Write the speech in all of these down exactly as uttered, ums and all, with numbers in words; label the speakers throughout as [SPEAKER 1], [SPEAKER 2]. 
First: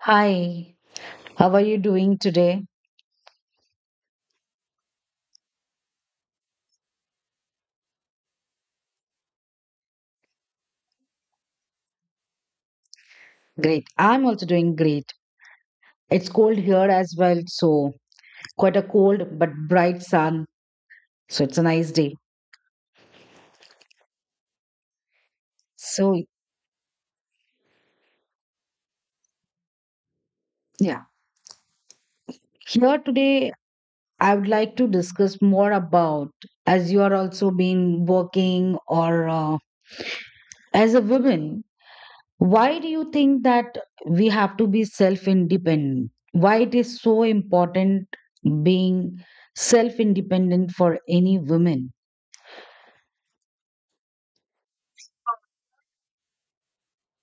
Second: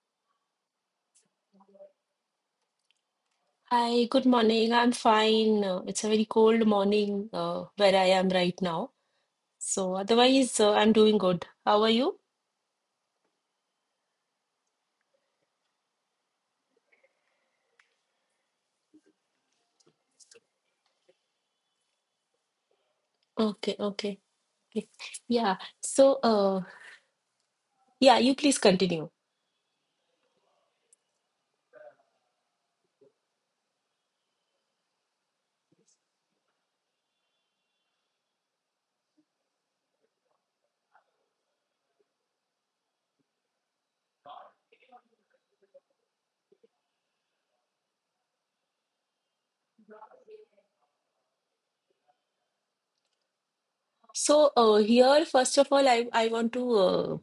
[SPEAKER 1] Hi, how are you doing today?
[SPEAKER 2] Hi, good morning. I'm fine. Uh, It's a very cold morning uh, where I am right now. So otherwise, uh, I'm doing good. How are you?
[SPEAKER 1] Great. I'm also doing great. It's cold here as well, so quite a cold but bright sun. So it's a nice day.
[SPEAKER 2] Okay, okay. Okay. Yeah. So,
[SPEAKER 1] So,
[SPEAKER 2] uh, yeah, you please continue.
[SPEAKER 1] yeah. Here today, I would like to discuss more about, as you are also been working, or uh, as a woman, why do you think that we have to be self-independent? Why it is so important being self-independent for any woman?
[SPEAKER 2] So uh, here, first of all, I, I want to uh,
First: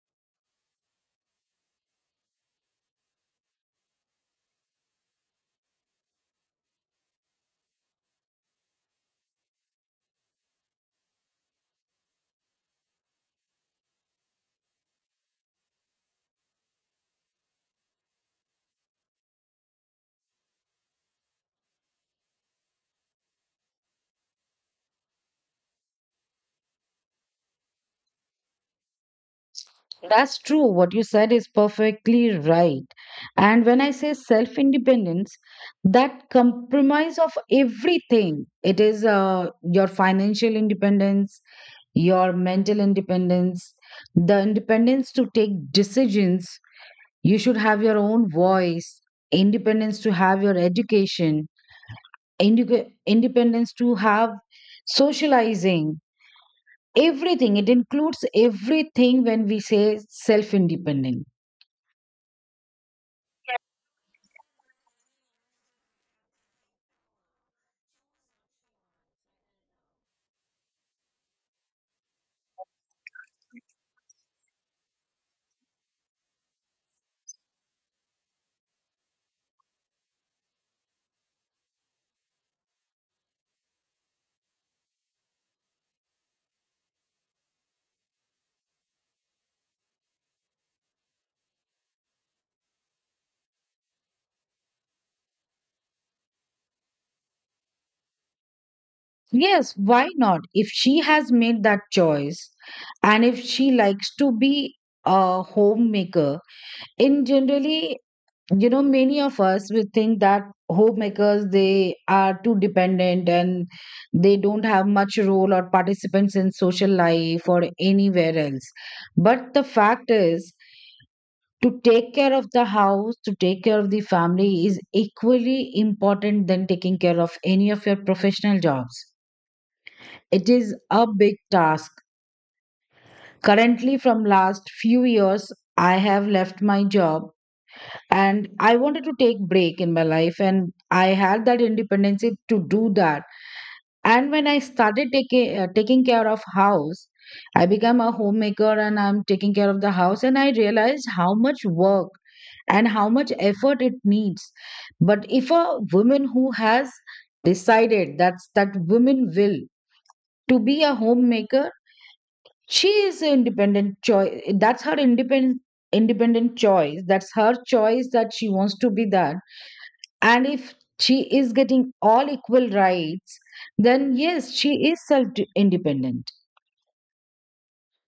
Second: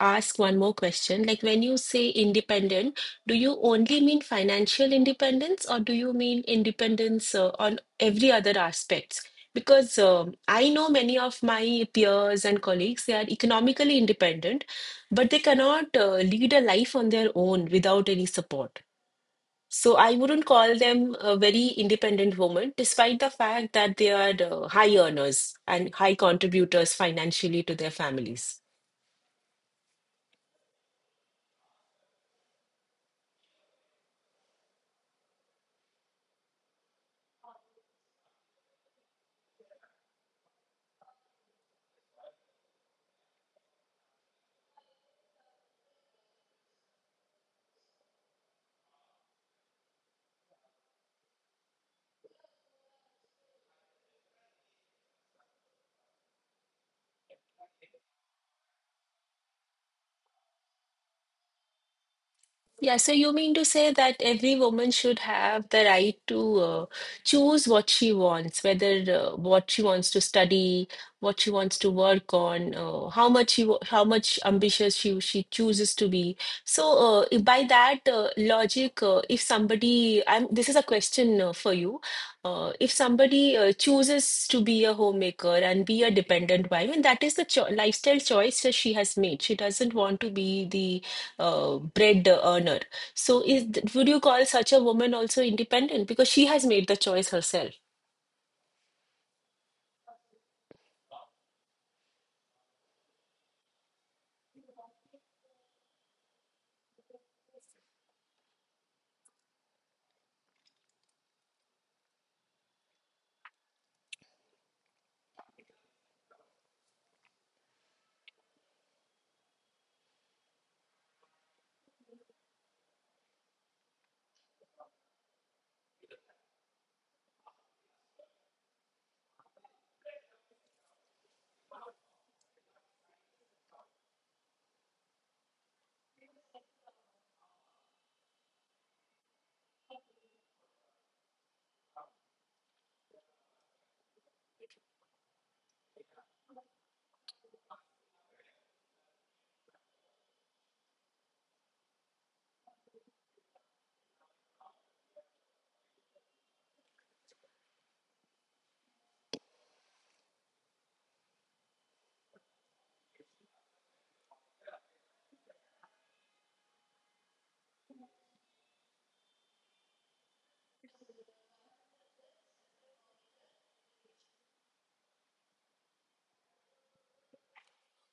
[SPEAKER 2] ask one more question. Like when you say independent, do you only mean financial independence or do you mean independence uh, on every other aspects? Because um I know many of my peers and colleagues, they are economically independent, but they cannot uh, lead a life on their own without any support. So I wouldn't call them a very independent woman, despite the fact that they are uh, high earners and high contributors financially to their families.
[SPEAKER 1] That's true. What you said is perfectly right. And when I say self independence, that compromise of everything, it is uh, your financial independence, your mental independence, the independence to take decisions. You should have your own voice, independence to have your education, indica- independence to have socializing, everything. It includes everything when we say self independence.
[SPEAKER 2] Yeah, so you mean to say that every woman should have the right to uh, choose what she wants, whether uh, what she wants to study, what she wants to work on, uh, how much she, wa- how much ambitious she she chooses to be. So uh, if by that uh, logic, uh, if somebody, I'm, this is a question uh, for you. Uh, if somebody uh, chooses to be a homemaker and be a dependent wife, and that is the cho lifestyle choice that she has made. She doesn't want to be the uh, bread earner. So, is th- would you call such a woman also independent because she has made the choice herself?
[SPEAKER 1] Yes, why not? If she has made that choice and if she likes to be a homemaker, in generally, you know, many of us we think that homemakers they are too dependent and they don't have much role or participants in social life or anywhere else. But the fact is, to take care of the house, to take care of the family is equally important than taking care of any of your professional jobs, it is a big task. Currently, from last few years, I have left my job and I wanted to take break in my life and I had that independence to do that. And when I started taking uh, taking care of house, I became a homemaker and I'm taking care of the house and I realized how much work and how much effort it needs. But if a woman who has decided, that's that woman will to be a homemaker, she is an independent choice, that's her independent independent choice, that's her choice that she wants to be that, and if she is getting all equal rights, then yes, she is self independent.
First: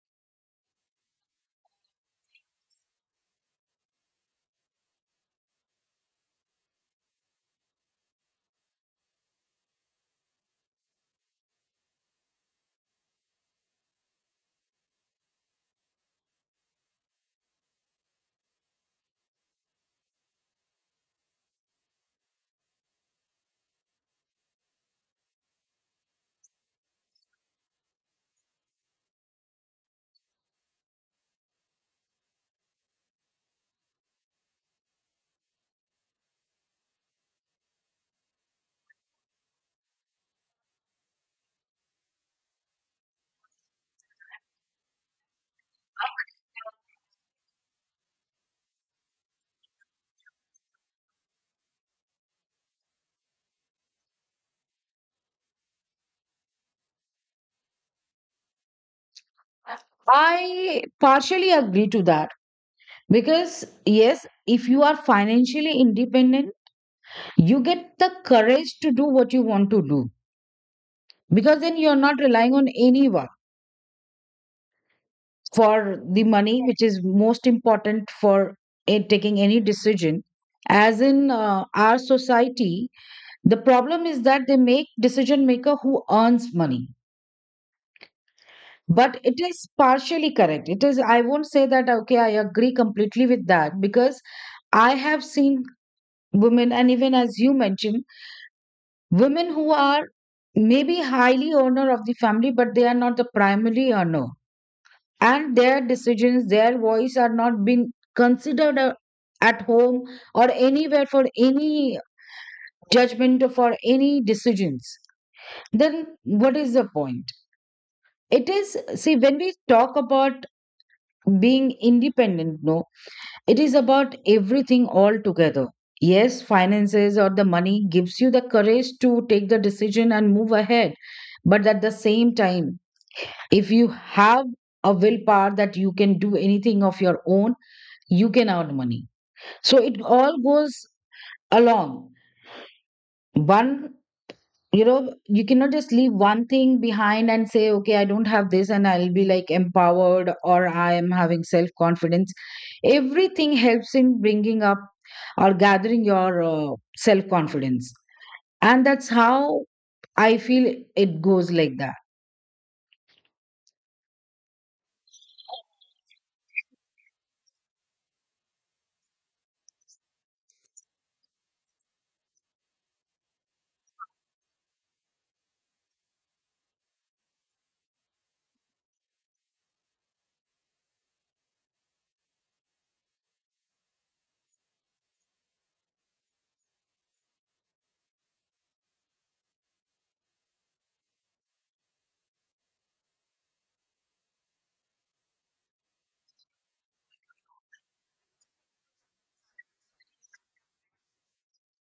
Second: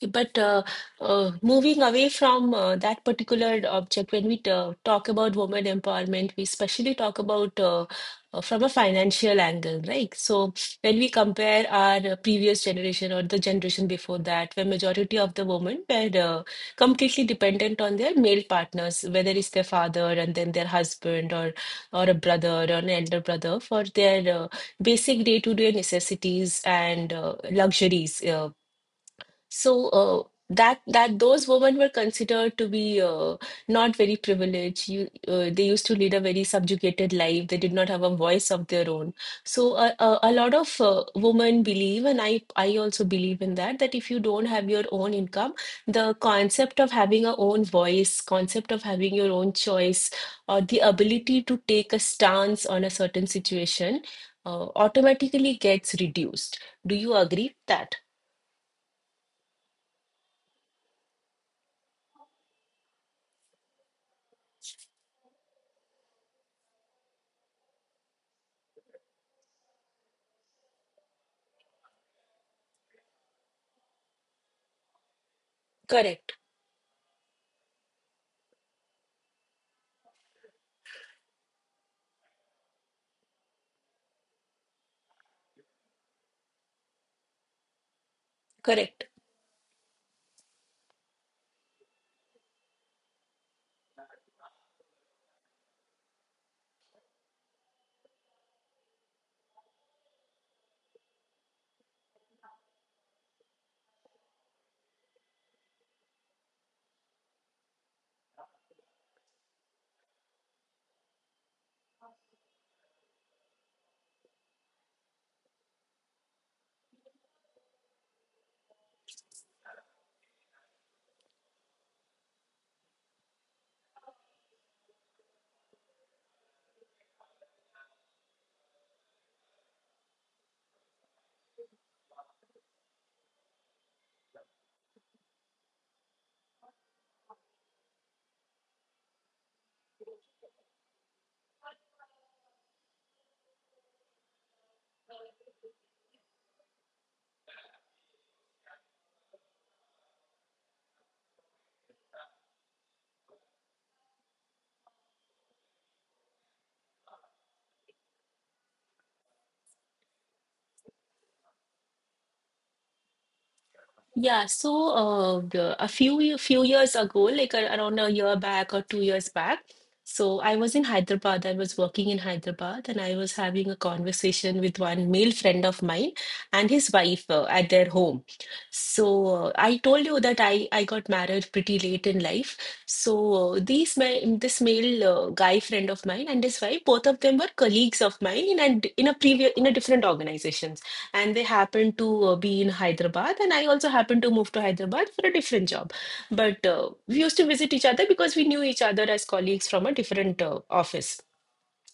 [SPEAKER 2] But uh, uh, moving away from uh, that particular object, when we ta- talk about women empowerment, we especially talk about uh, uh, from a financial angle, right? So when we compare our uh, previous generation or the generation before that, where majority of the women were uh, completely dependent on their male partners, whether it's their father and then their husband or or a brother or an elder brother for their uh, basic day-to-day necessities and uh, luxuries. uh, so uh, that that those women were considered to be uh, not very privileged. You, uh, they used to lead a very subjugated life. They did not have a voice of their own. So uh, uh, a lot of uh, women believe, and I I also believe in that, that if you don't have your own income, the concept of having a own voice, concept of having your own choice, or the ability to take a stance on a certain situation, uh, automatically gets reduced. Do you agree with that?
[SPEAKER 1] I partially agree to that because yes, if you are financially independent, you get the courage to do what you want to do because then you're not relying on anyone for the
[SPEAKER 2] Correct.
[SPEAKER 1] money, which is most important for a- taking any decision, as in uh, our society the problem is that they make decision maker who earns money.
[SPEAKER 2] Correct.
[SPEAKER 1] But it is partially correct, it is, I won't say that okay I agree completely with that, because I have seen women, and even as you mentioned, women who are maybe highly owner of the family but they are not the primary earner, and their decisions, their voice are not being considered a- at home or anywhere for any judgment or for any decisions. Then what is the point? It is, see, when we talk about being independent, no, it is about everything all together. Yes, finances or the money gives you the courage to take the decision and move ahead. But at the same time, if you have a willpower that you can do anything of your own, you can earn money, so it all goes along one. You know you cannot just leave one thing behind and say okay I don't have this and I'll be like empowered or I am having self confidence. Everything helps in bringing up or gathering your uh, self confidence, and that's how I feel it goes like that.
[SPEAKER 2] Yeah, so uh, the- a few ye- few years ago, like a- around a year back or two years back, so I was in Hyderabad. I was working in Hyderabad, and I was having a conversation with one male friend of mine and his wife uh, at their home. So uh, I told you that I I got married pretty late in life. So uh, these ma- this male uh, guy friend of mine and his wife, both of them were colleagues of mine in a, d- in a previous in a different organization, and they happened to uh, be in Hyderabad, and I also happened to move to Hyderabad for a different job. But uh, we used to visit each other because we knew each other as colleagues from a different uh, office.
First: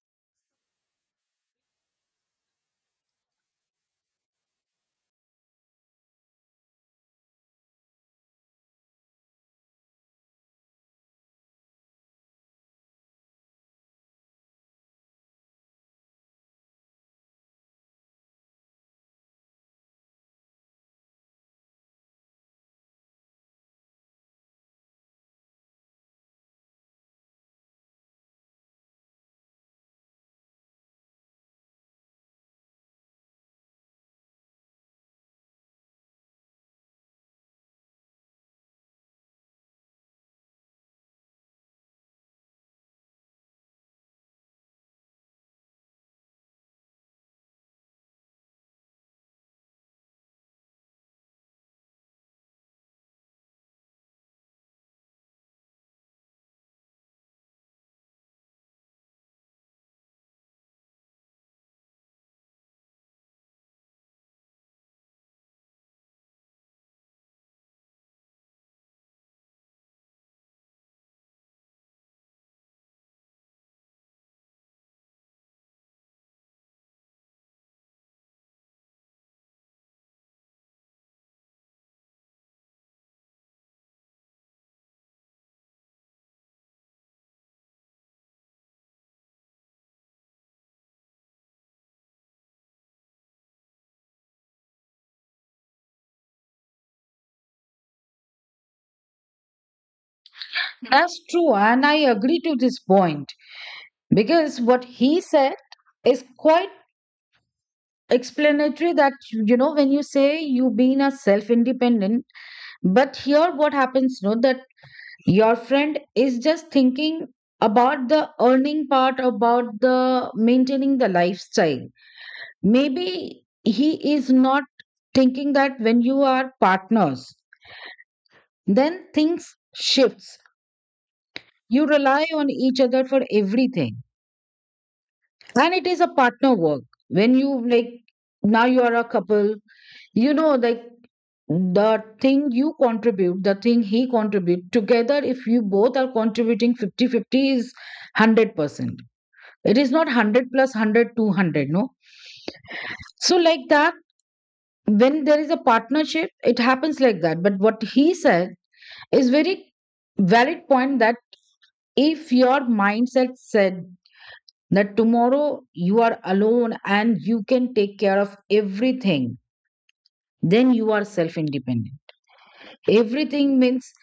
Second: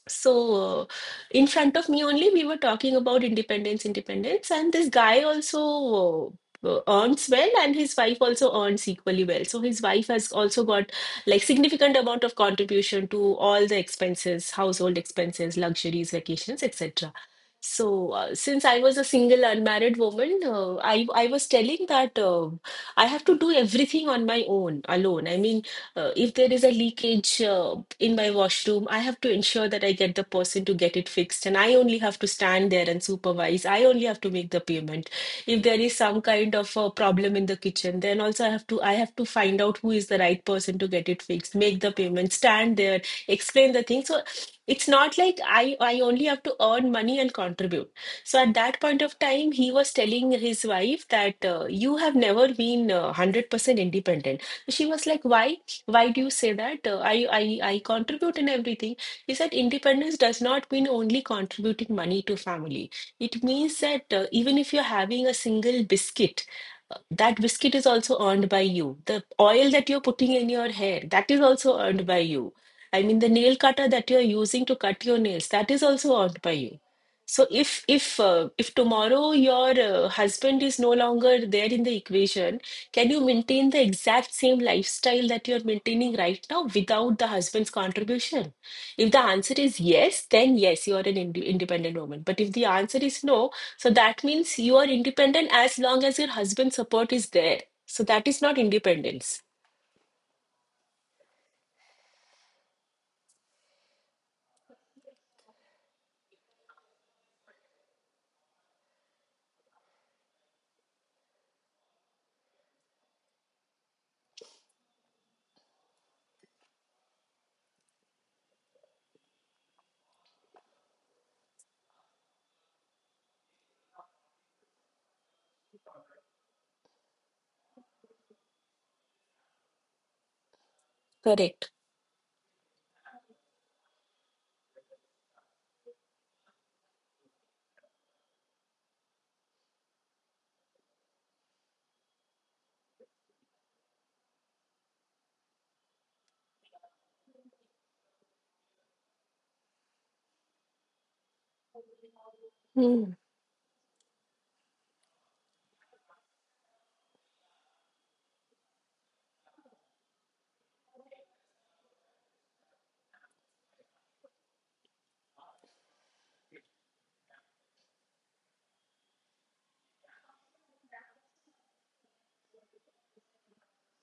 [SPEAKER 2] So, in front of me only, we were talking about independence, independence, and this guy also uh, earns well, and his wife also earns equally well. So his wife has also got like significant amount of contribution to all the expenses, household expenses, luxuries, vacations, et cetera. So uh, since I was a single unmarried woman, uh, I I was telling that uh, I have to do everything on my own, alone. I mean, uh, if there is a leakage uh, in my washroom, I have to ensure that I get the person to get it fixed, and I only have to stand there and supervise. I only have to make the payment. If there is some kind of a problem in the kitchen, then also I have to I have to find out who is the right person to get it fixed, make the payment, stand there, explain the thing. So it's not like I I only have to earn money and contribute. So at that point of time, he was telling his wife that uh, you have never been uh, one hundred percent independent. So, she was like, why? Why do you say that? Uh, I, I, I contribute in everything. Is that independence does not mean only contributing money to family. It means that uh, even if you're having a single biscuit, uh, that biscuit is also earned by you. The oil that you're putting in your hair, that is also earned by you. I mean, the nail cutter that you're using to cut your nails, that is also earned by you. So if if uh, if tomorrow your uh, husband is no longer there in the equation, can you maintain the exact same lifestyle that you're maintaining right now without the husband's contribution? If the answer is yes, then yes, you are an ind independent woman. But if the answer is no, so that means you are independent as long as your husband's support is there. So that is not independence.
[SPEAKER 1] That's true, and I agree to this point because what he said is quite explanatory, that you know when you say you being a self independent, but here what happens, you know that your friend is just thinking about the earning part, about the maintaining the lifestyle. Maybe he is not thinking that when you are partners, then things shifts.
[SPEAKER 2] Correct.
[SPEAKER 1] You rely on each other for everything and it is a partner work. When you, like, now you are a couple, you know like the thing you contribute, the thing he contribute together, if you both are contributing fifty fifty, is one hundred percent, it is not one hundred plus one hundred two hundred. No,
[SPEAKER 2] Mm-hmm.
[SPEAKER 1] so like that when there is a partnership it happens like that. But what he said is very valid point that if your mindset said that tomorrow you are alone and you can take care of everything, then you are self independent. Everything means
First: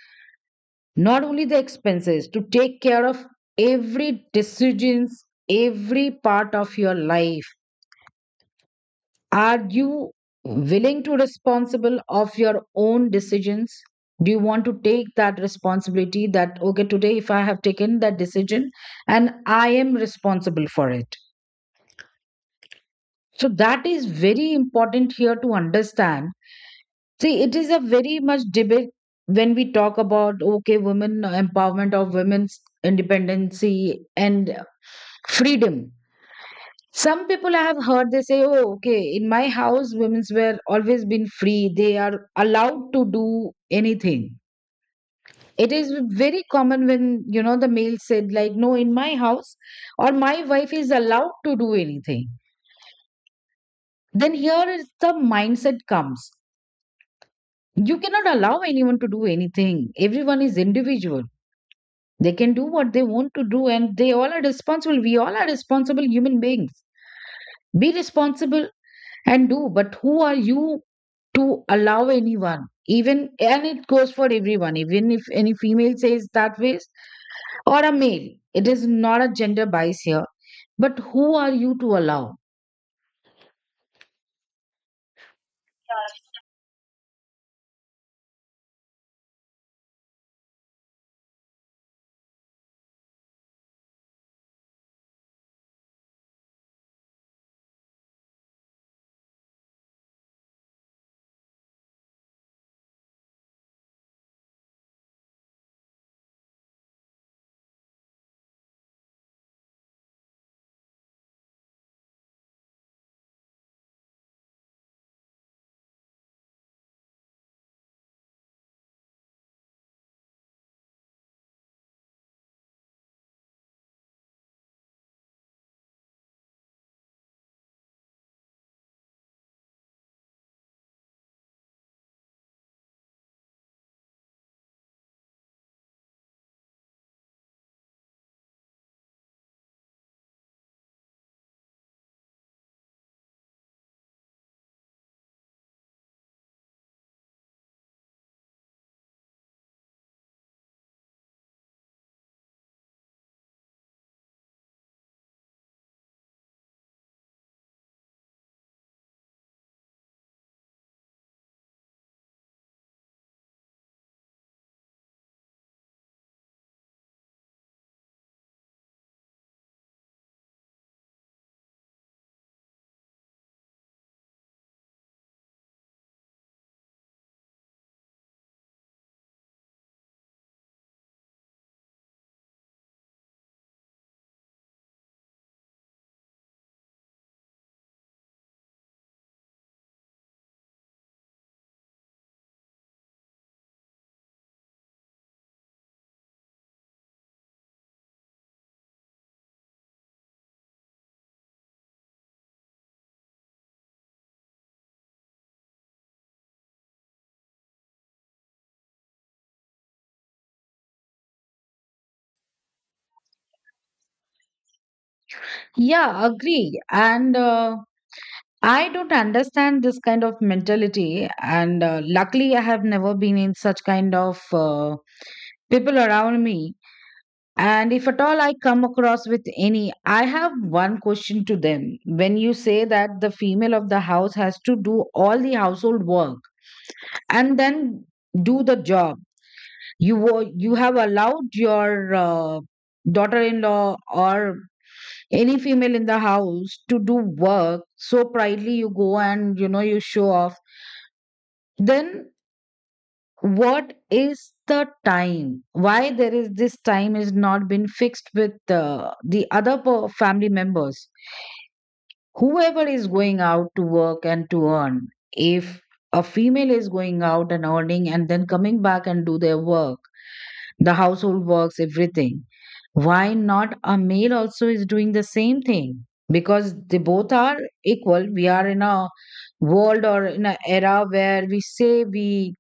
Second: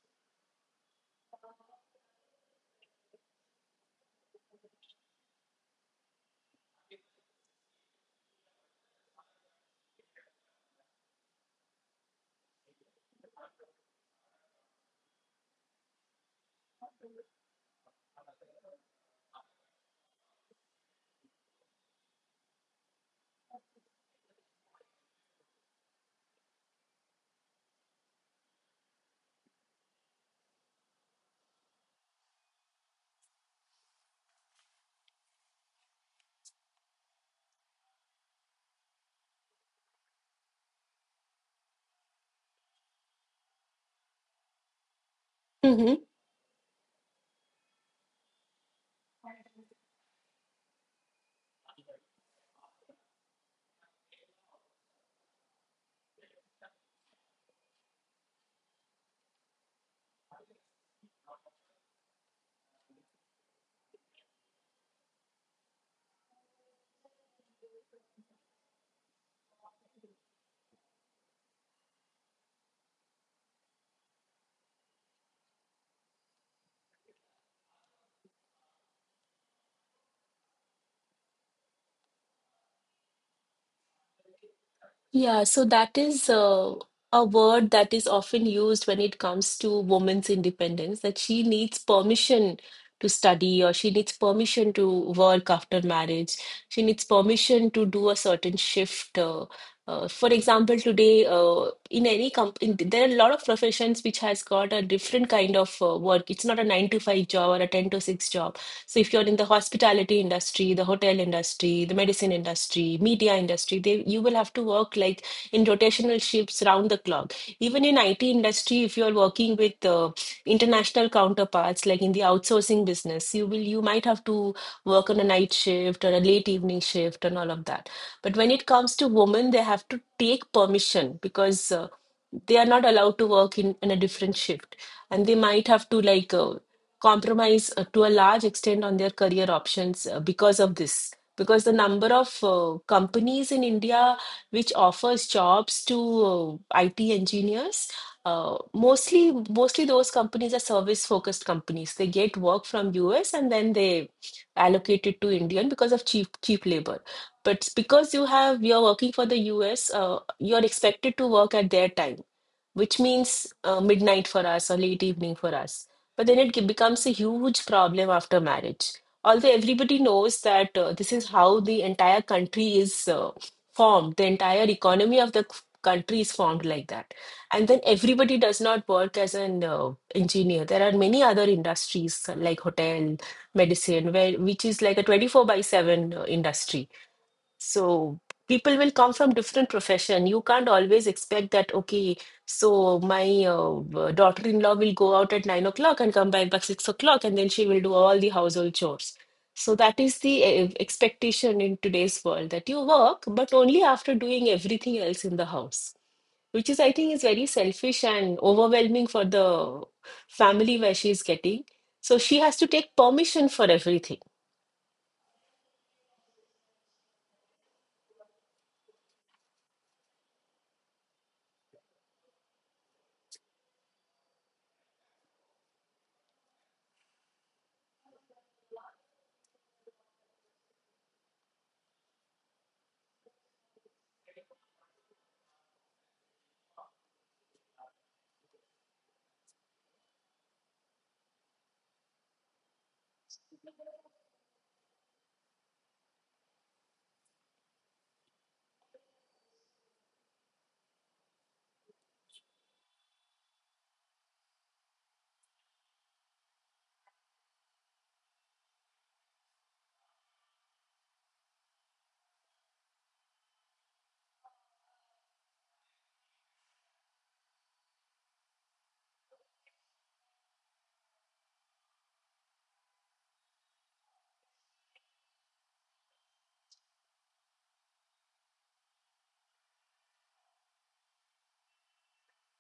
[SPEAKER 1] not only the expenses to take care of, every decisions, every part of your life, are you willing to responsible of your own decisions? Do you want to take that responsibility that okay, today if I have taken that decision and I am responsible for it? So that is very important here to understand. See, it is a very much debate when we talk about okay, women empowerment, of women's independency and freedom. Some people I have heard they say, "Oh, okay, in my house, women's were always been free. They are allowed to do anything." It is very common when you know the male said like, "No, in my house," or "my wife is allowed to do anything." Then here is the mindset comes. You cannot allow anyone to do anything. Everyone is individual. They can do what they want to do, and they all are responsible. We all are responsible human beings. Be responsible and do, but who are you to allow anyone? Even, and it goes for everyone, even if any female says that ways, or a male. It is not a gender bias here, but who are you to allow?
[SPEAKER 2] Yeah, so that is uh, a word that is often used when it comes to women's independence, that she needs permission to study or she needs permission to work after marriage. She needs permission to do a certain shift. Uh, uh, for example, today uh, in any company, there are a lot of professions which has got a different kind of uh, work. It's not a nine to five job or a ten to six job. So if you're in the hospitality industry, the hotel industry, the medicine industry, media industry, they you will have to work like in rotational shifts round the clock. Even in I T industry, if you're working with uh, international counterparts, like in the outsourcing business, you will you might have to work on a night shift or a late evening shift and all of that. But when it comes to women, they have to take permission because uh, they are not allowed to work in, in a different shift, and they might have to like uh, compromise uh, to a large extent on their career options uh, because of this, because the number of uh, companies in India which offers jobs to uh, IT engineers, uh, mostly mostly those companies are service focused companies. They get work from US, and then they allocate it to Indian because of cheap cheap labor. But because you have you're working for the US, uh, you're expected to work at their time, which means uh, midnight for us or late evening for us. But then it ge- becomes a huge problem after marriage. Although everybody knows that uh, this is how the entire country is uh, formed, the entire economy of the c- country is formed like that. And then everybody does not work as an uh, engineer. There are many other industries uh, like hotel, medicine, where which is like a twenty-four by seven uh, industry. So people will come from different profession. You can't always expect that, okay, so my uh, uh, daughter-in-law will go out at nine o'clock and come back by six o'clock, and then she will do all the household chores. So that is the uh, expectation in today's world that you work, but only after doing everything else in the house, which is, I think, is very selfish and overwhelming for the family where she is getting. So she has to take permission for everything.
[SPEAKER 1] Yeah, agree. And uh, I don't understand this kind of mentality, and uh, luckily, I have never been in such kind of uh, people around me. And if at all I come across with any, I have one question to them. When you say that the female of the house has to do all the household work and then do the job, you wo- you have allowed your uh, daughter-in-law or any female in the house to do work, so proudly you go and you know you show off, then what is the time, why there is this time is not been fixed with uh, the other per- family members whoever is going out to work and to earn? If a female is going out and earning and then coming back and do their work, the household works, everything, why not a male also is doing the same thing? Because they both are equal, we are in a world or in an era where we say we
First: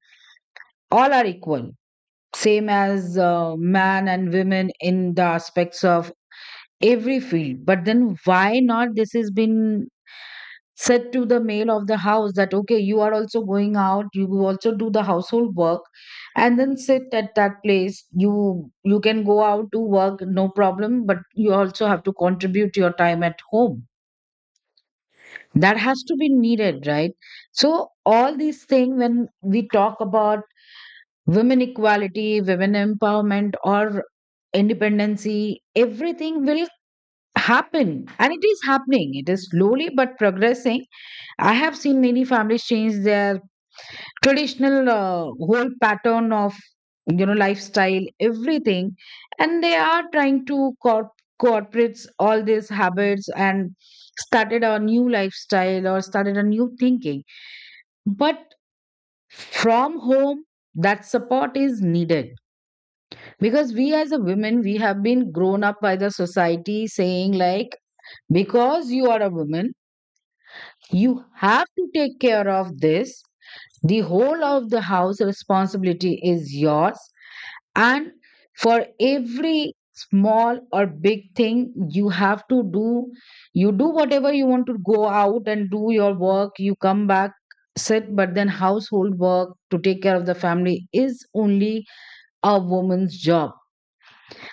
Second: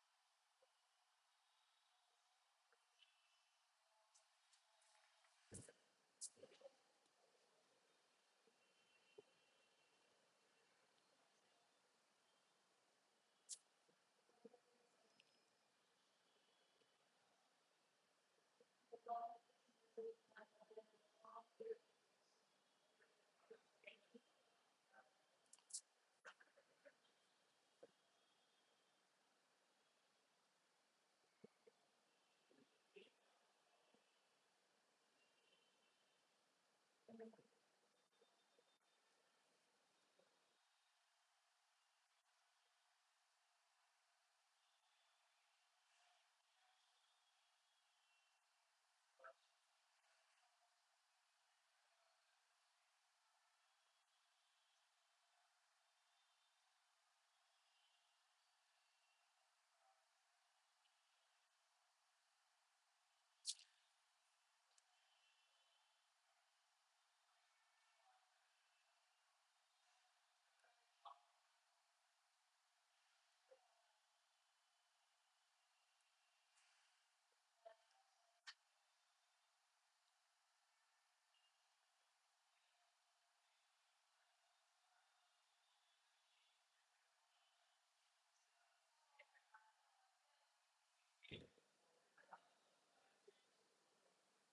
[SPEAKER 1] all are equal, same as uh, man and women in the aspects of every field, but then why not this has been said to the male of the house that okay, you are also going out, you also do the household work, and then sit at that place. You you can go out to work, no problem, but you also have to contribute your time at home, that has to be needed, right? So all these things, when we talk about women equality, women empowerment, or independency, everything will happen. And it is happening. It is slowly but progressing. I have seen many families change their traditional uh, whole pattern of, you know lifestyle, everything, and they are trying to corp- corporates all these habits and started a new lifestyle or started a new thinking. But from home, that support is needed because we as a women, we have been grown up by the society saying like, because you are a woman, you have to take care of this, the whole of the house responsibility is yours, and for every small or big thing, you have to do. You do whatever you want, to go out and do your work, you come back, sit, but then household work to take care of the family is only a woman's job,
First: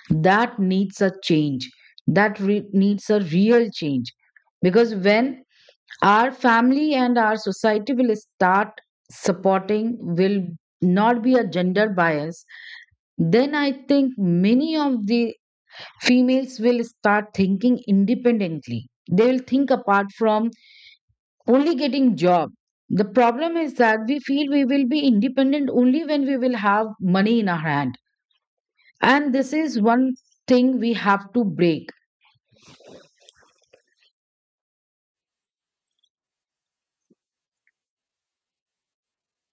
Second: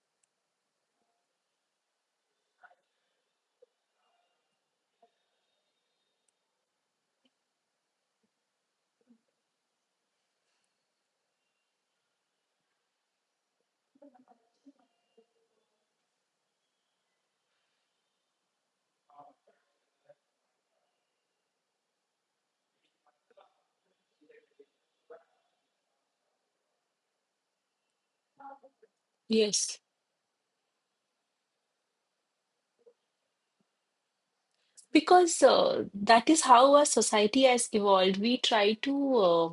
[SPEAKER 1] that needs a change, that re- needs a real change. Because when our family and our society will start supporting, will not be a gender bias, then I think many of the females will start thinking independently. They will think apart from only getting job. The problem is that we feel we will be independent only when we will have money in our hand, and this
[SPEAKER 2] Yes.
[SPEAKER 1] is one thing we have to break.
[SPEAKER 2] Because uh, that is how our society has evolved. We try to uh,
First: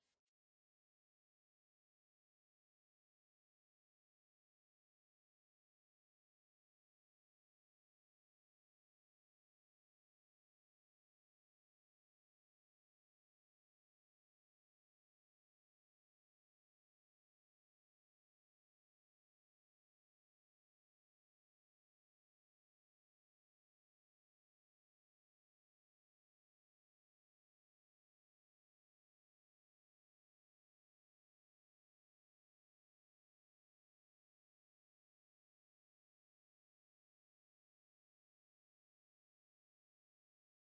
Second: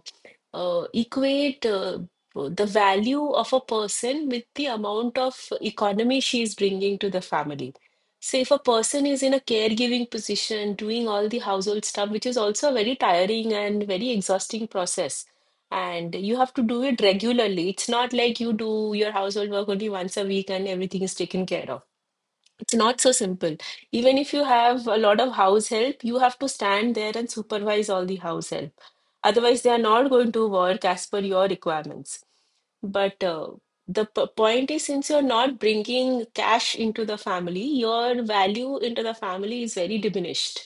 [SPEAKER 2] uh, equate uh, the value of a person with the amount of economy she is bringing to the family. So, if a person is in a caregiving position, doing all the household stuff, which is also a very tiring and very exhausting process, and you have to do it regularly. It's not like you do your household work only once a week and everything is taken care of. It's not so simple. Even if you have a lot of house help, you have to stand there and supervise all the house help. Otherwise, they are not going to work as per your requirements. But uh, the p point is, since you're not bringing cash into the family, your value into the family is very diminished.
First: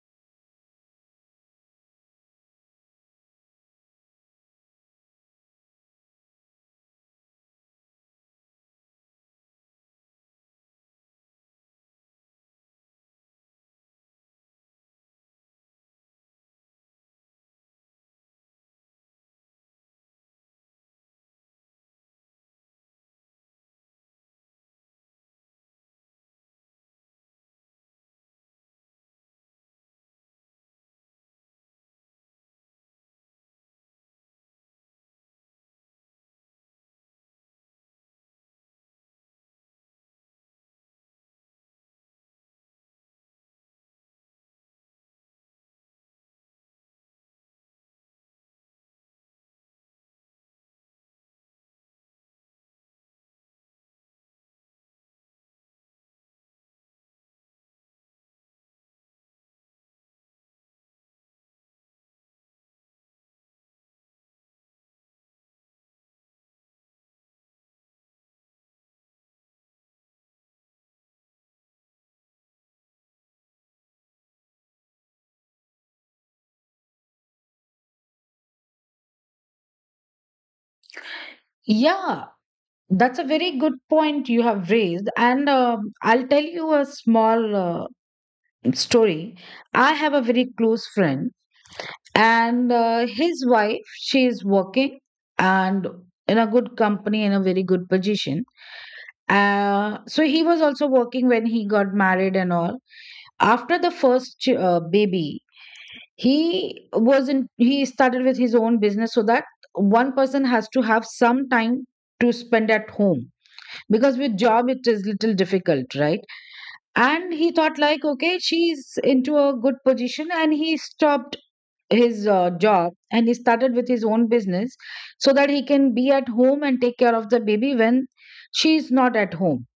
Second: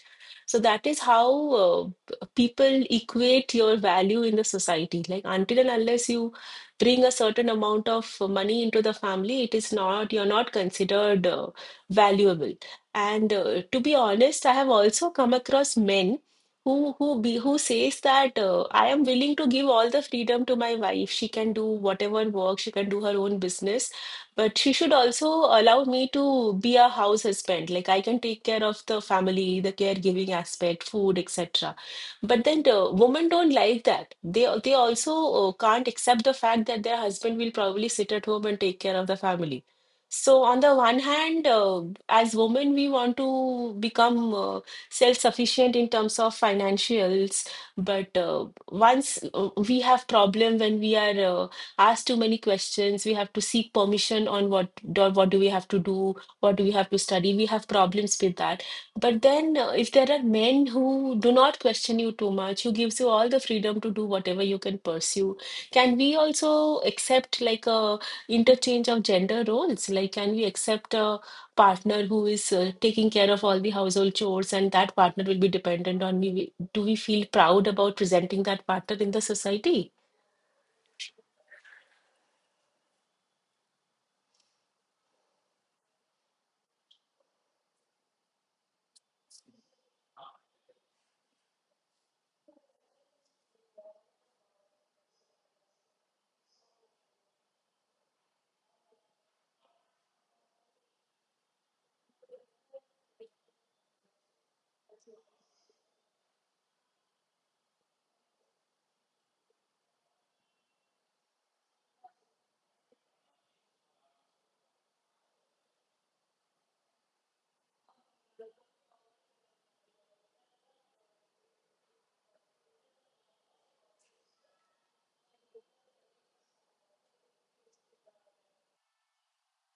[SPEAKER 2] So that is how uh, p- people equate your value in the society. Like until and unless you bring a certain amount of money into the family, it is not, you're not considered. uh, valuable. And uh, to be honest, I have also come across men who who be who says that uh, I am willing to give all the freedom to my wife. She can do whatever work, she can do her own business, but she should also allow me to be a house husband. Like, I can take care of the family, the caregiving aspect, food, et cetera. But then the women don't like that. They they also uh, can't accept the fact that their husband will probably sit at home and take care of the family. So on the one hand, uh, as women, we want to become uh, self-sufficient in terms of financials, but uh, once uh, we have problem when we are uh, asked too many questions, we have to seek permission on what do, what do we have to do, what do we have to study. We have problems with that. But then, uh, if there are men who do not question you too much, who gives you all the freedom to do whatever you can pursue, can we also accept like a interchange of gender roles? Like, can we accept a partner who is uh, taking care of all the household chores and that partner will be dependent on me? We- Do we feel proud about presenting that partner in the society?
[SPEAKER 1] Yeah, that's a very good point you have raised. And um, I'll tell you a small uh, story. I have a very close friend, and uh, his wife, she is working and in a good company, in a very good position. Uh, so he was also working when he got married and all. After the first ch- uh, baby, he was in, he started with his own business so that one person has to have some time to spend at home because with job it is little difficult, right. And he thought like, okay, she's into a good position, and he stopped his uh, job and he started with his own business so that he can be at home and take care of the baby when she's not at home.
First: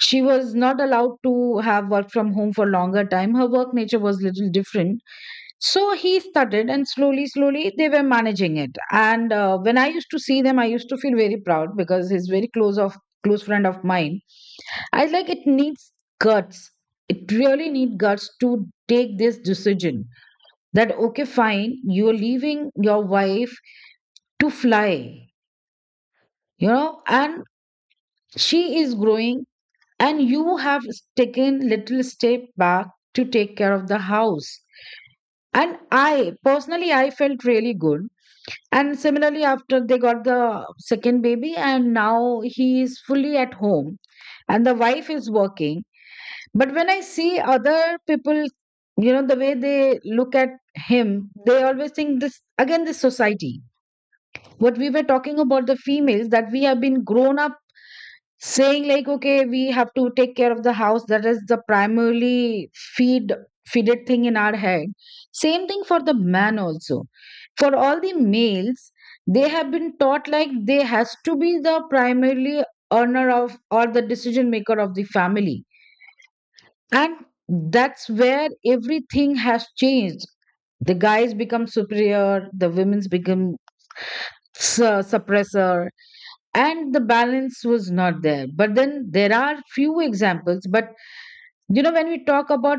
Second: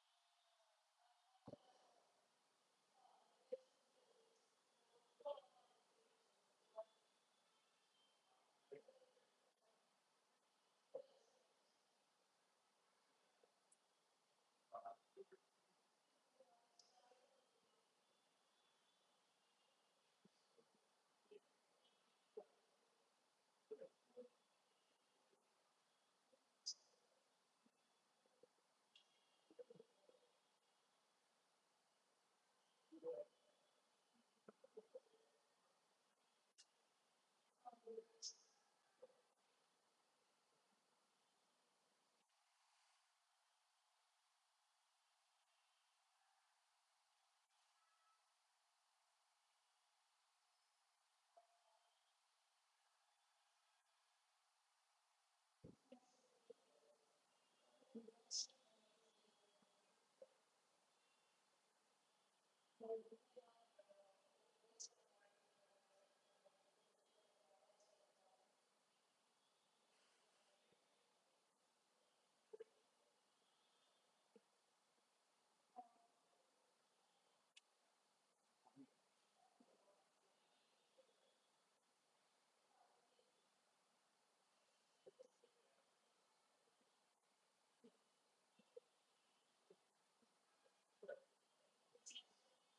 [SPEAKER 1] She was not allowed to have work from home for longer time. Her work nature was little different. So he started and slowly slowly they were managing it. And uh, when I used to see them, I used to feel very proud because he's very close of close friend of mine. I like, it needs guts. It really needs guts to take this decision that, okay, fine, you're leaving your wife to fly, you know, and she is growing, and you have taken little step back to take care of the house. And I personally, I felt really good. And similarly, after they got the second baby, and now he is fully at home, and the wife is working. But when I see other people, you know, the way they look at him, they always think this again, this society. What we were talking about the females, that we have been grown up saying, like, okay, we have to take care of the house. That is the primarily feed feeded thing in our head. Same thing for the man also. For all the males, they have been taught like they has to be the primarily earner of, or the decision maker of the family, and that's where everything has changed. The guys become superior, the women's become su- suppressor, and the balance was not there. But then there are few examples. But you know, when we talk about,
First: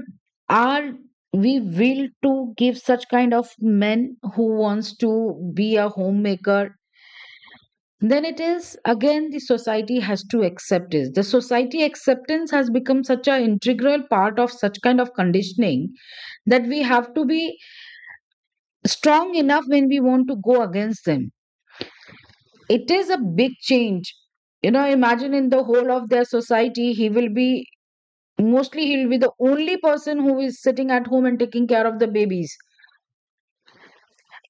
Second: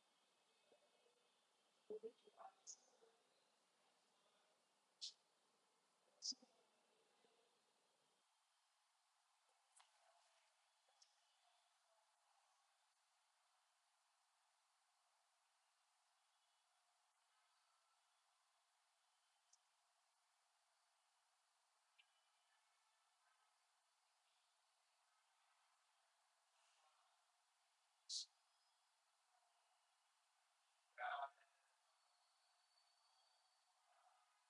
[SPEAKER 1] are we will to give such kind of men who wants to be a homemaker, then it is again the society has to accept it. The society acceptance has become such an integral part of such kind of conditioning that we have to be strong enough when we want to go against them. It is a big change. You know, imagine in the whole of their society, he will be mostly, he'll be the only person who is sitting at home and taking care of the babies.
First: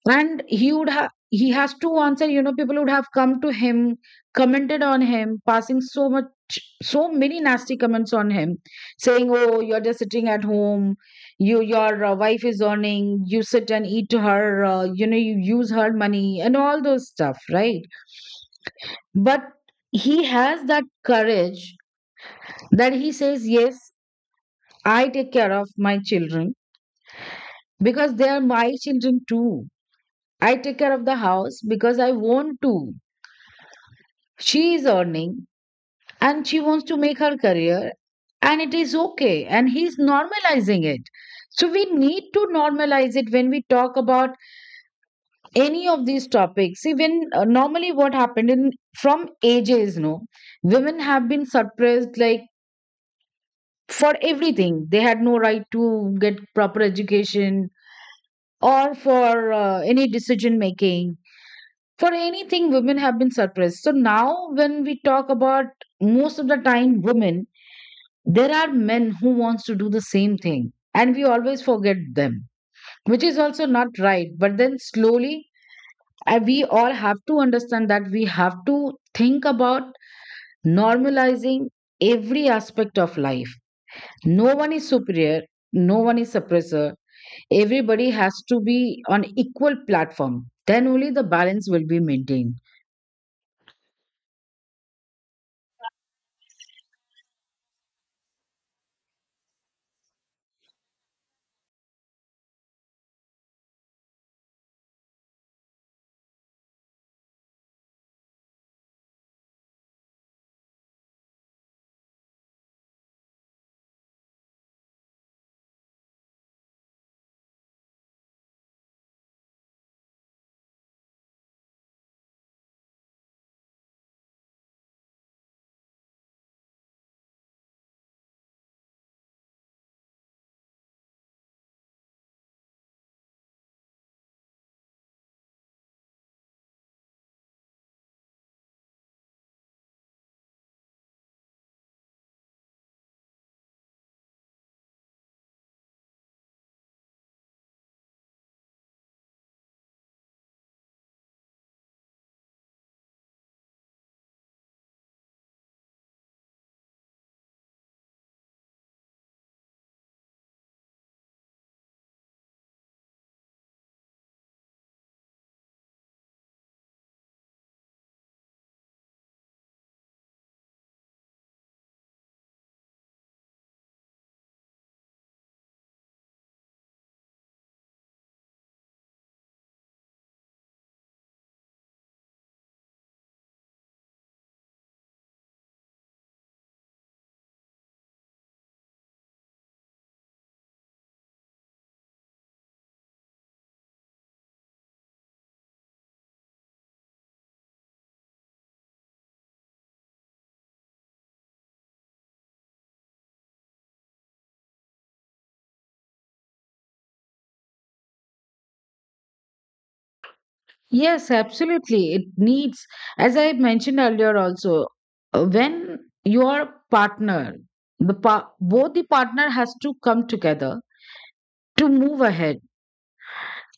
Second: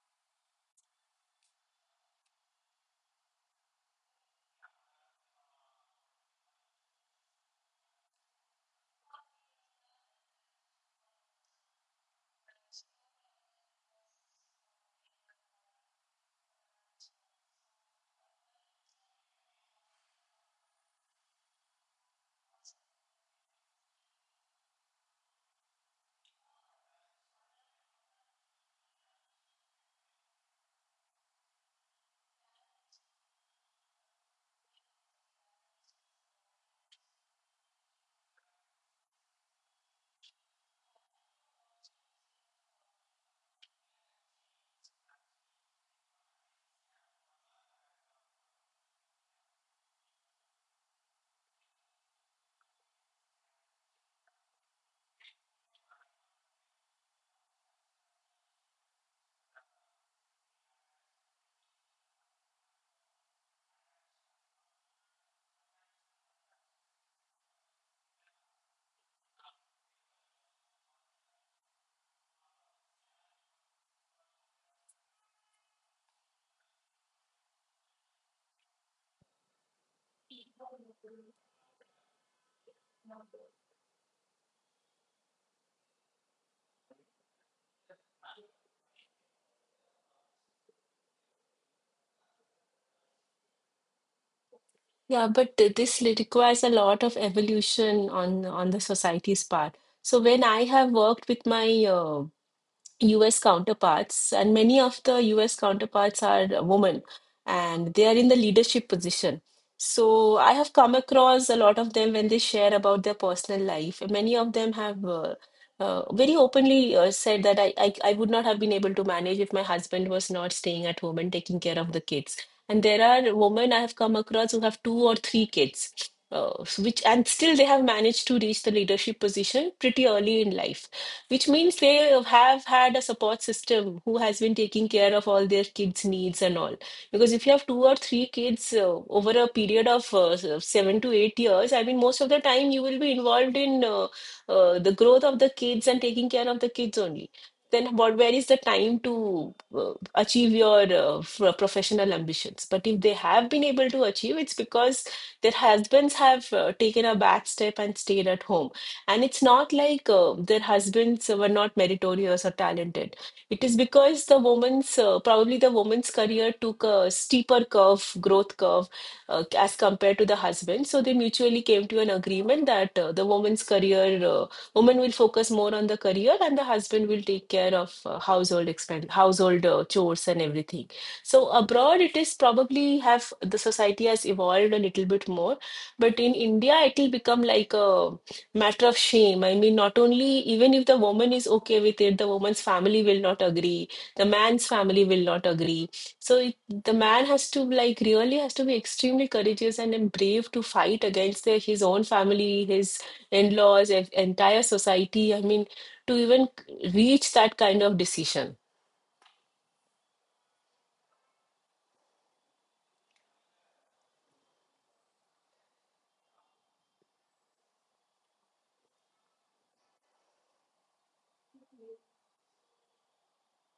[SPEAKER 1] And he would have, he has to answer, you know, people would have come to him, commented on him, passing so much, so many nasty comments on him, saying, oh, you're just sitting at home, you, your uh, wife is earning, you sit and eat to her, uh, you know you use her money and all those stuff, right. But he has that courage, that he says, yes, I take care of my children because they are my children too. I take care of the house because I want to. She is earning and she wants to make her career, and it is okay. And he's normalizing it. So we need to normalize it when we talk about any of these topics. See, when uh, normally what happened in from ages, no, women have been suppressed like for everything. They had no right to get proper education or for uh, any decision making. For anything, women have been suppressed. So now, when we talk about most of the time women, there are men who wants to do the same thing and we always forget them, which is also not right. But then slowly uh, we all have to understand that we have to think about normalizing every aspect of life. No one is superior, no one is suppressor. Everybody has to be on equal platform. Then only the balance will be maintained.
[SPEAKER 2] Yeah, but th- this li- requires a lot of evolution on on the society's part. So when I have worked with my uh, U S counterparts, and many of the U S counterparts are women and they are in the leadership position. So I have come across a lot of them when they share about their personal life. Many of them have uh, uh, very openly uh, said that I, I, I would not have been able to manage if my husband was not staying at home and taking care of the kids. And there are women I have come across who have two or three kids, uh, which and still they have managed to reach the leadership position pretty early in life, which means they have had a support system who has been taking care of all their kids' needs and all. Because if you have two or three kids uh, over a period of uh, uh, seven to eight years, I mean, most of the time you will be involved in uh, uh, the growth of the kids and taking care of the kids only. Then what, where is the time to uh, achieve your uh, f- professional ambitions? But if they have been able to achieve, it's because their husbands have uh, taken a back step and stayed at home, and it's not like uh, their husbands were not meritorious or talented. It is because the woman's, uh, probably the woman's career took a steeper curve, growth curve, uh, as compared to the husband. So they mutually came to an agreement that uh, the woman's career, uh, woman will focus more on the career and the husband will take care of uh, household expense, household uh, chores and everything. So abroad, it is probably have the society has evolved a little bit more, but in India, it will become like a matter of shame. I mean, not only, even if the woman is okay with it, the woman's family will not agree. The man's family will not agree. So it, the man has to, like, really has to be extremely courageous and then brave to fight against their, his own family, his in-laws, en- entire society. I mean, to even reach that kind of decision.
[SPEAKER 1] Yes, absolutely. It needs, as I mentioned earlier also, uh, when your partner, the pa- both the partner has to come together to move ahead,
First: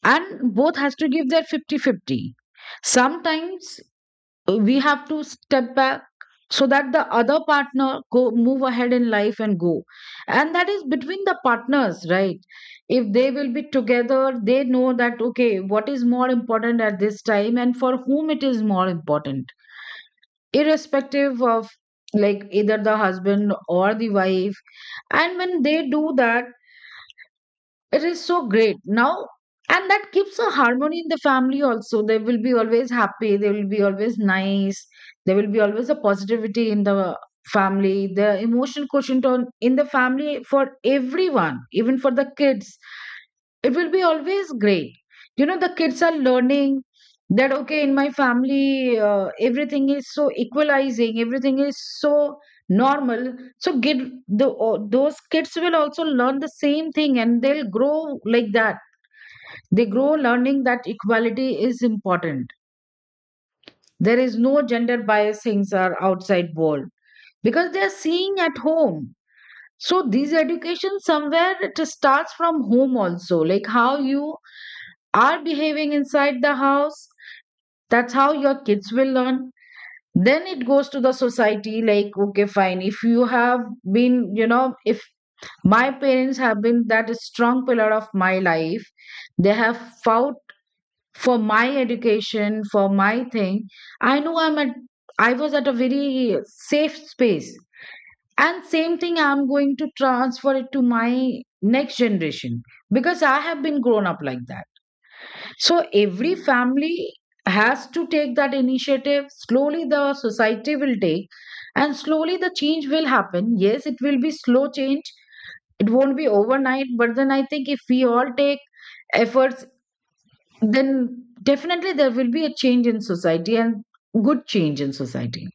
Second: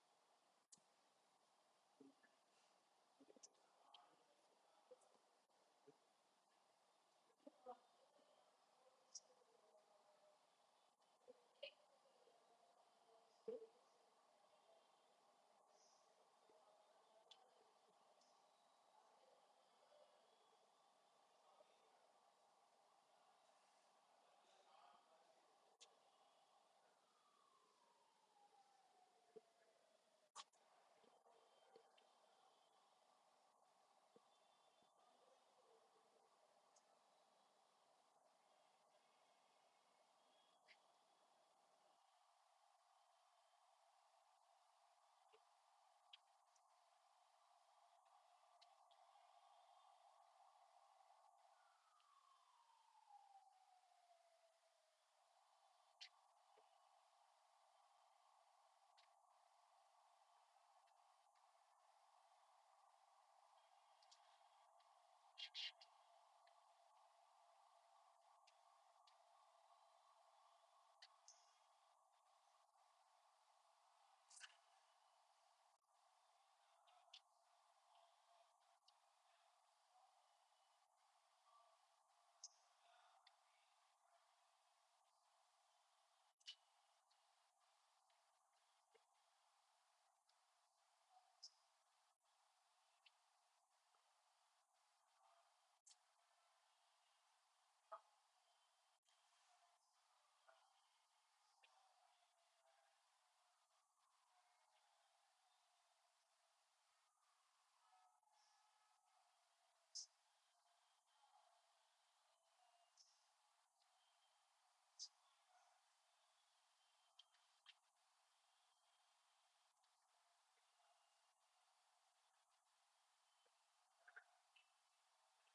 [SPEAKER 1] and both has to give their fifty-fifty. Sometimes uh, we have to step back so that the other partner go move ahead in life and go, and that is between the partners, right. If they will be together, they know that, okay, what is more important at this time and for whom it is more important, irrespective of like either the husband or the wife. And when they do that, it is so great. Now, and that keeps a harmony in the family also. They will be always happy. They will be always nice. There will be always a positivity in the family. The emotion quotient on in the family for everyone, even for the kids, it will be always great. You know, the kids are learning that, okay, in my family, uh, everything is so equalizing, everything is so normal, so get, the o- those kids will also learn the same thing and they'll grow like that. They grow learning that equality is important, there is no gender bias things are outside world, because they are seeing at home. So these education somewhere it starts from home also, like how you are behaving inside the house. That's how your kids will learn. Then it goes to the society like, okay, fine. If you have been, you know, if my parents have been that strong pillar of my life, they have fought for my education, for my thing. I know I'm at, I was at a very safe space. And same thing, I'm going to transfer it to my next generation because I have been grown up like that. So every family has to take that initiative. Slowly, the society will take, and slowly, the change will happen. Yes, it will be slow change. It won't be overnight. But then I think if we all take efforts, then definitely there will be a change in society, and good change in society.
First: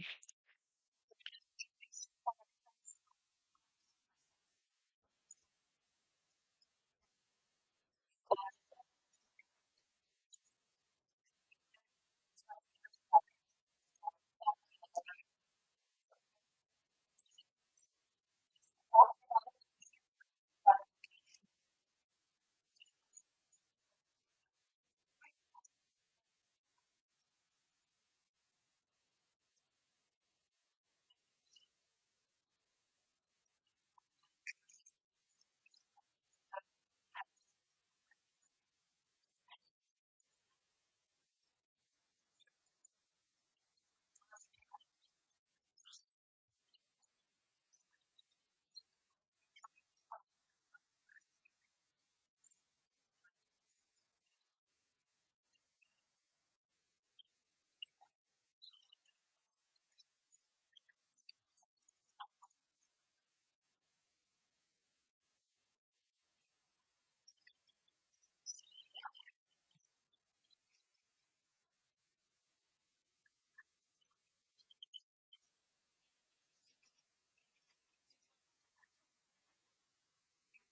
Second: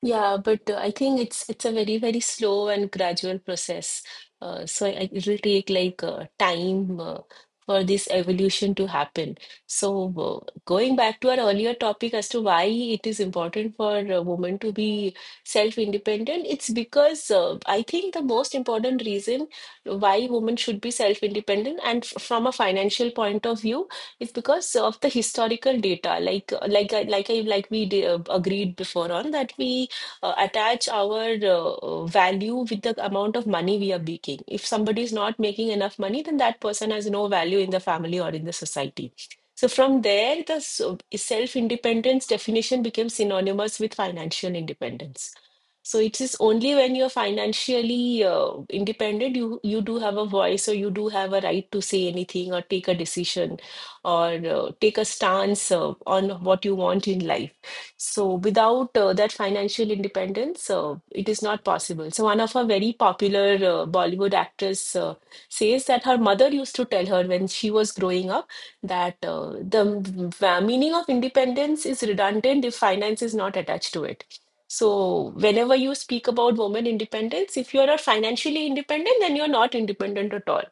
[SPEAKER 2] Yeah, but uh, I think it's it's a very very slow and gradual process. Uh, so I, I- it'll take like uh, time uh, for this evolution to happen. So uh, going back to our earlier topic as to why it is important for a woman to be self-independent, it's because uh, I think the most important reason why women should be self-independent and f from a financial point of view is because of the historical data. Like like I- like I like we d- agreed before on that we uh, attach our uh, value with the amount of money we are making. If somebody is not making enough money, then that person has no value in the family or in the society. So from there, the so- self-independence definition became synonymous with financial independence. So it is only when you're financially uh, independent, you you do have a voice or you do have a right to say anything or take a decision or uh, take a stance uh, on what you want in life. So without uh, that financial independence, uh, it is not possible. So one of our very popular uh, Bollywood actress uh, says that her mother used to tell her when she was growing up that uh, the v- meaning of independence is redundant if finance is not attached to it. So whenever you speak about woman independence, if you are not financially independent, then you're not independent at all.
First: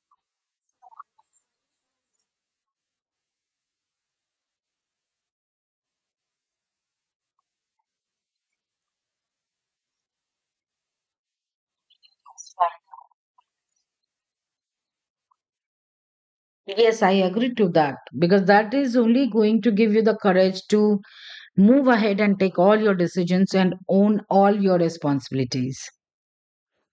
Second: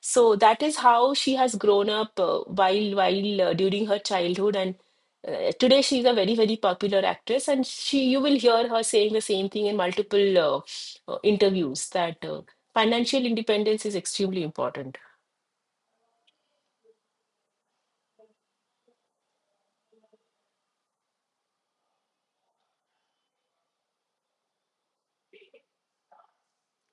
[SPEAKER 2] So that is how she has grown up uh, while while uh, during her childhood, and uh, today she's a very very popular actress, and she you will hear her saying the same thing in multiple uh, uh, interviews that uh, financial independence is extremely important.
[SPEAKER 1] Yes, I agree to that because that is only going to give you the courage to move ahead and take all your decisions and own all your responsibilities.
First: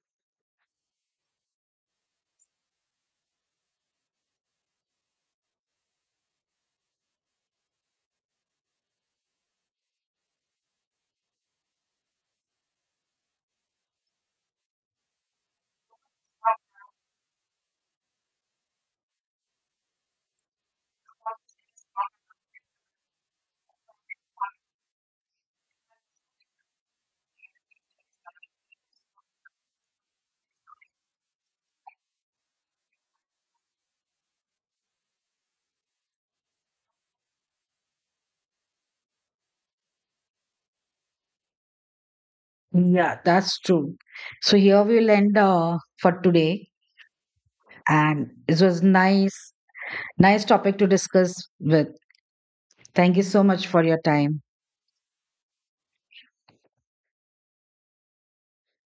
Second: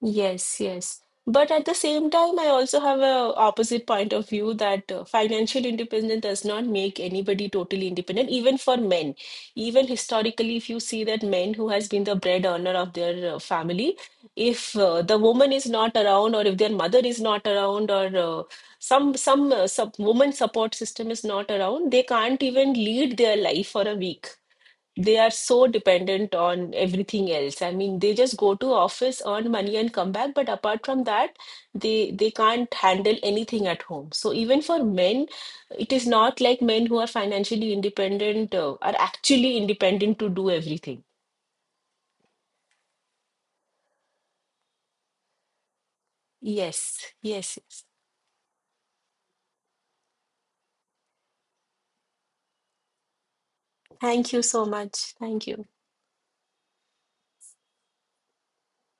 [SPEAKER 2] Yes, yes. But at the same time, I also have a opposite point of view that uh, financial independence does not make anybody totally independent, even for men. Even historically, if you see that men who has been the bread earner of their uh, family, if uh, the woman is not around, or if their mother is not around, or uh, some some uh, sub woman support system is not around, they can't even lead their life for a week. They are so dependent on everything else. I mean, they just go to office, earn money, and come back. But apart from that, they they can't handle anything at home. So even for men, it is not like men who are financially independent uh, are actually independent to do everything.
[SPEAKER 1] Yeah, that's true. So here we'll end uh, for today.
[SPEAKER 2] Yes, yes, yes.
[SPEAKER 1] And it was nice, nice topic to discuss with. Thank you so much for your
[SPEAKER 2] Thank you
[SPEAKER 1] time.
[SPEAKER 2] so much. Thank you.